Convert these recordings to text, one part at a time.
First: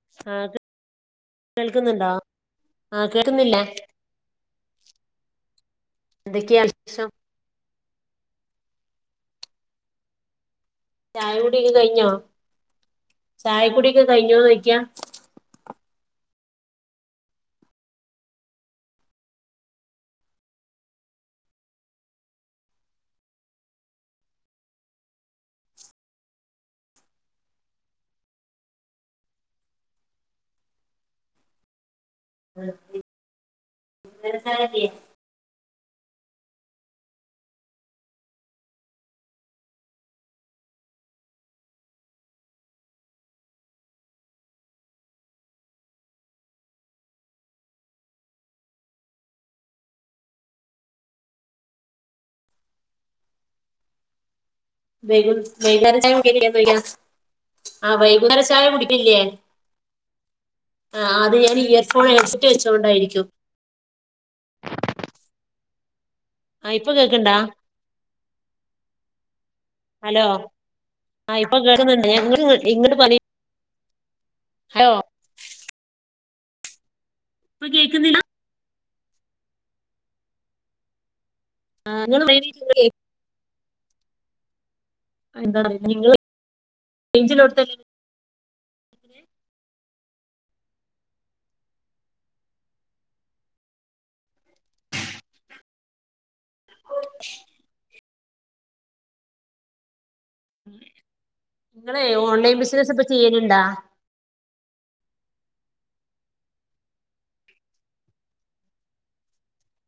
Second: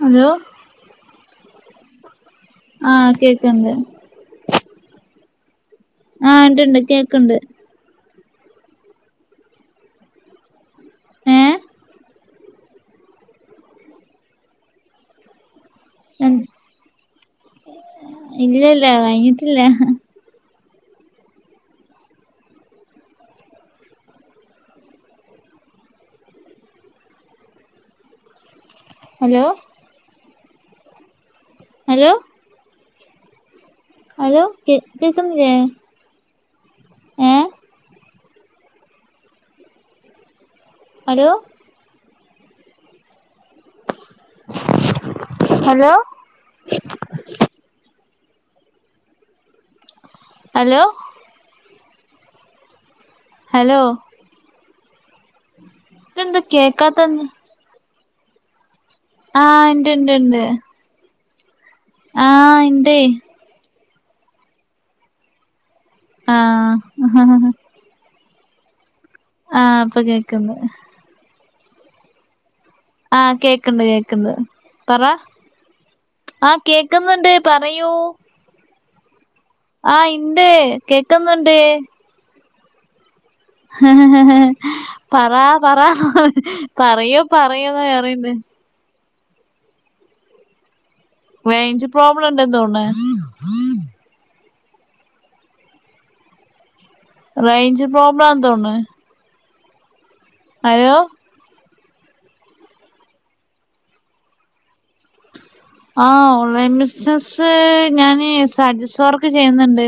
Hello ആഹ് കേൾക്കുന്നുണ്ടോ ആഹ് കേൾക്കുന്നില്ലേ ആ ഹ് ണ്ട് ണ്ട് കേക്ക്ണ്ട് ചായ ഏഹ് കുടിയൊക്കെ കയിഞ്ഞോ ചായ കുടിയൊക്കെ കയിഞ്ഞോയ്ക്ക എ ഇല്ലല്ല കയിഞ്ഞിട്ടില്ല ഹലോ ഹലോ [inaudible] ഹലോ വൈകു കെ കേക്കുന്നില്ലേ ഏ ഹലോ ഹലോ ഹലോ ഹലോ വൈ വൈന്നേര ചായ ഇതെന്താ കുടിയെഞ്ഞോ കേക്കാത്തന്ന് ആ വൈകുന്നേര ചായ കുടി ആഹ് ണ്ട് ണ്ട് ഇണ്ട് ആഹ് അത് ഞാൻ ഇയർഫോൺ ഹെഡ്സെറ്റ് ആഹ് ഇണ്ടേ വെച്ചോണ്ടായിരിക്കും ആഹ് ഇപ്പൊ കേക്ക്ണ്ടാ അഹഹ ആഹ് ഇപ്പൊ ഹലോ കേക്ക്ന്ന് ആഹ് ഇപ്പൊ കേക്കുന്നുണ്ട് [unintelligible] ആഹ് കേക്ക്ണ്ട് കേക്ക്ണ്ട് ഹലോ പറ ആഹ് കേക്ക് ക്കുന്നുണ്ട് ഇപ്പൊ പറയൂ കേൾക്കുന്നില്ല ആഹ് ഇണ്ട് കേക്ക് ആ [unintelligible] ഹ് ഹ് ഹ് ഹാ പറ എന്താ പറ നിങ്ങള് പറയോ റേഞ്ചില്ലോട്ത്തല്ലേ പറയോന്ന് വേറേണ്ട് [inaudible] റേഞ്ച് പ്രോബ്ലം ഇണ്ടന്തോണ് റേഞ്ച് പ്രോബ്ലനന്തോന്നുന്ന അയ്യോ ങ്ങളെ ഓൺലൈൻ ബിസിനസ് ഇപ്പ ചെയ്യല്ണ്ടാ ആഹ് ഓൺലൈൻ ബിസിനസ്സ് ഞാന് സ്റ്റാറ്റസ് വർക്ക് ചെയ്യുന്നുണ്ട്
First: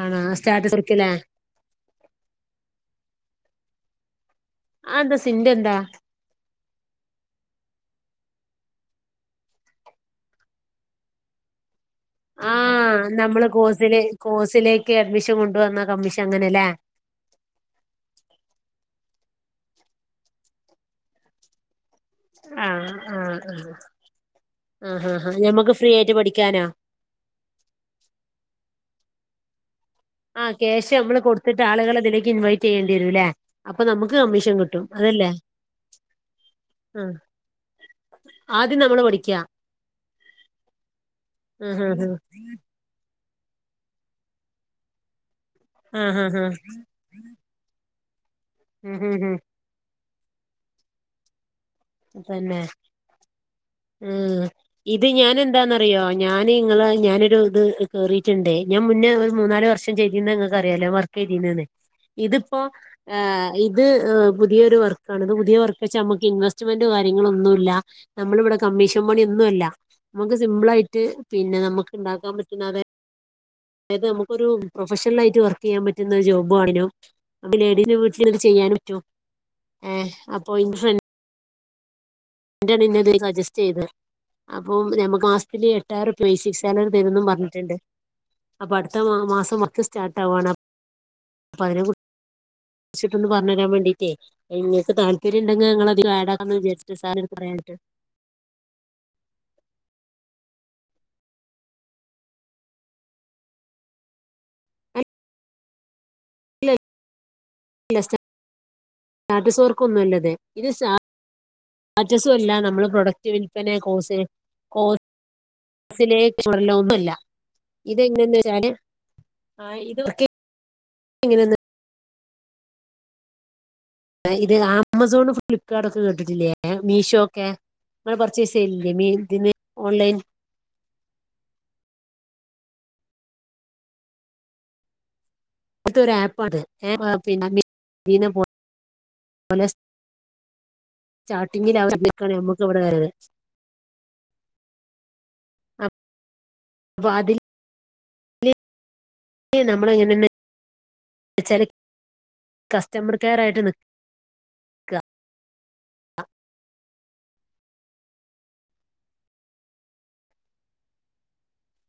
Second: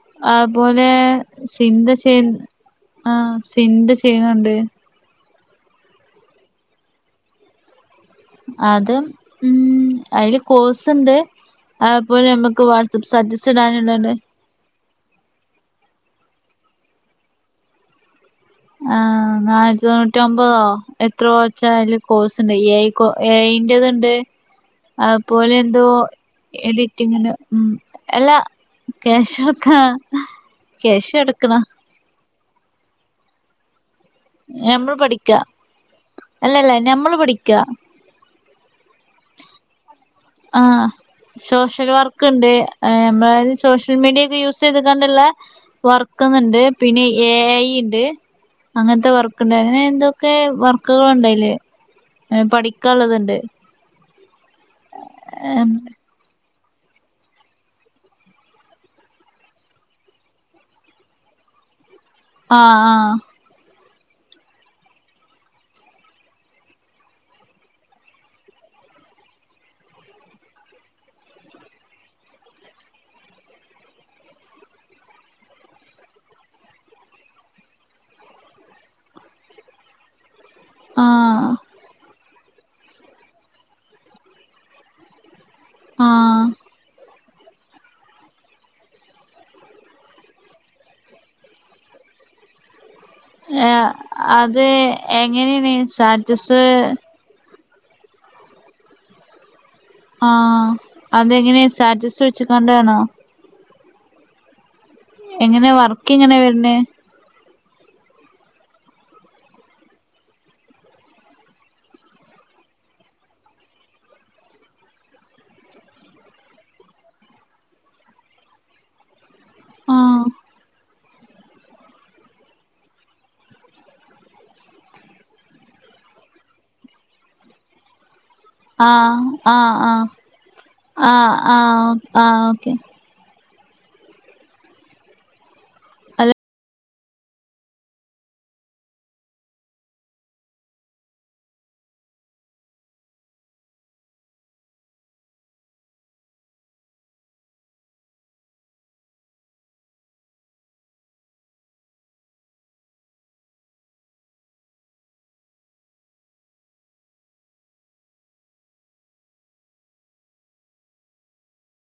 ആണോ ആ സ്റ്റാറ്റസ് പോലെ വർക്ക്ല്ലേ സിന്ത ചെയ് ആ സിന്ത ചെയ്യ്ണ്ണ്ണ്ട് ആ ന്താ സിന്ത എന്താ അത് ഉം അയില് കോഴ്സ്ണ്ട് അത് പോലെ ഞമ്മക്ക് ആഹ് വാട്സ്ആപ്പ് നമ്മള് സ്റ്റ്റ്റാസ് കോഴ്സില് ഇടാന്ണ്ട് കോഴ്സിലേക്ക് അഡ്മിഷൻ കൊണ്ട് വന്ന കമ്മിഷൻ അങ്ങനെലേ ആ നാന്നുറ്റി തൊണ്ണൂറ്റിമ്പതോ എത്ര ഓച്ചാലും കോഴ്സ്ണ്ട് എ ഐ ആഹ് കൊ എ ആഹ് ഐ ന്റേത്ണ്ട് ആഹ് ആഹ് അത്, ആഹ് പോലെ ഞമ്മക്ക് എന്തോ, ഫ്രീ ആയിട്ട് പഠിക്കാനോ എഡിറ്റിങ്ങിന്, ഉ, എല്ലാ, ക്യാശ് ആ, ക്യാശ് മ്മൾ, കൊടുത്തിട്ട്, ആളുകളെ, ഇതിലേക്ക്, ഇൻവൈറ്റ്, ചെയ്യേണ്ടി, വരുല്ലേ? അപ്പൊ, നമുക്ക്, കമ്മീഷൻ കിട്ടും, ഞമ്മൾ അതല്ലേ? പഠിക്കാ അല്ലല്ല ആഹ്, ഞമ്മള് പഠിക്കാ ആദ്യം, നമ്മള്, പഠിക്കാ ആഹ്, ആഹ് സോഷ്യൽ, ആഹ് വർക്ക്, ഇണ്ട്, മ്മളെ സോഷ്യൽ, മീഡിയക്കെ, യൂസീത്ക്കാണ്ട്ള്ള, ആഹ് ആഹ് ആഹ് വർക്ക്ന്ന്ണ്ട്, പിന്നെ, എ ഐ, ഇണ്ട്. ഉം അങ്ങനത്തെ ഉം വർക്കണ്ട് അങ്ങനെ എന്തൊക്കെ വർക്കുകളുണ്ടല് പഠിക്കാള്ളതുണ്ട് മ് ഇത് ഞാൻ എന്താന്നറിയോ ഞാൻ ത് നിങ്ങള ഞാനൊരു ഇത് കേറിയിട്ടുണ്ടേ ഞാൻ മുന്നേ മൂന്നാല് വർഷം ചെയുന്ന നിങ്ങക്ക് അറിയാലോ വർക്ക് ചെയ്തന്ന അണ് ഇതിപ്പൊ ആഹ് അഹ് ഇത് പുതിയൊരു വർക്കണത് ഇത് പുതിയ വർക്ക് വെച്ച നമുക്ക് ഇൻവെ ജ് മെന്റ് കാര്യങ്ങളോന്നുല്ല നമ്മള് ഇവിടെ കമ്മീഷൻ പണിയൊന്നും അല്ല നമ്മുക്ക് സിമ്പിളായിട്ട് പിന്നെ നമുക്കുണ്ടാക്കാൻ പറ്റുന്ന അതെ അതായത് നമുക്കൊരു പ്രൊഫഷണൽ ആയിട്ട് വർക്ക് ചെയ്യാൻ പറ്റുന്ന ഒരു ജോബു ആണിനും നമ്മ ലേഡിന്റെ വീട്ടിൽ ചെയ്യ യനെ പറ്റു അഹ് അപ്പൊ ഇൻ ആഹ് [unintelligible] അത് സജസ്റ്റ് ചെയ്തെ അപ്പ ഞമക്ക് ആ പിന്നെ ആഹ് എട്ടാറുപേയിസിക്സ് സെവ തരുന്നും പ ട്ടുണ്ട് അപ്പൊ അടുത്ത മാ മാസം വർക്ക് സ്റ്റാർട്ട് ആവാണ് അപ്പതിനെ കു ചിട്ടൊന്ന് ആഹ് പറഞ്ഞുരാൻവേണ്ടീയിട്ടേ അത് നിങ്ങക്ക് താല്പര്യം ഉണ്ടെങ്കിൽ എങ്ങനെയാണ് ഞങ്ങളധികടാകം എന്ന് സ്റ്റാറ്റസ് വിചാരിച്ചിട്ട് ഒരു സാറിനോട് പറയാന [unintelligible] ആഹ് അതെങ്ങനെയാ സ്റ്റാറ്റസ് വെച്ച് കണ്ടയാണോ പറയാനായിട്ട് എങ്ങനാ വർക്ക് എങ്ങനാ വരണേ ല്ല സ്റ്റാ സ്റ്റാറ്റസ്കാർക്കൊന്നുംല്ലത് ഇത് സ്റ്റാ റ്റസും അല്ല നമ്മൾ പ്രൊഡക്റ്റ് വിൽപന കോസെ കോ മസിലേക്ക് [unintelligible] ഒന്നുഇല്ല ഇതെങ്ങനന്ന് വെച്ചാല് ആ ആഹ് ഇത്ക്കെ എങ്ങനെ എന്ന് ഇത് ആമസോൺ ഫ്ലിപ്കാർട്ട് ഒക്കെ കേട്ടിട്ടില്ലേ മീഷോ ഒക്കെ പർച്ചേസ് ചെയ്യലില്ലേ മീ ആഹ് ഇതിന് ആഹ് ആഹ് ഓൺലൈൻ ആഹ് ആഹ് ആഹ് ഓക്കെ അതൊര് ആപ്പാണ് എ പിന്നെ ചാട്ടിങ്ങിൽ അവ നിക്കണെ നമ്മുക്കിവിടെ ആര് അ വാദിൽ നമ്മളും ഇങ്ങനന്നെ ച്ചര് കസ്റ്റമർ കെയർ ആയിട്ടാണ് നിക്ക [unintelligible]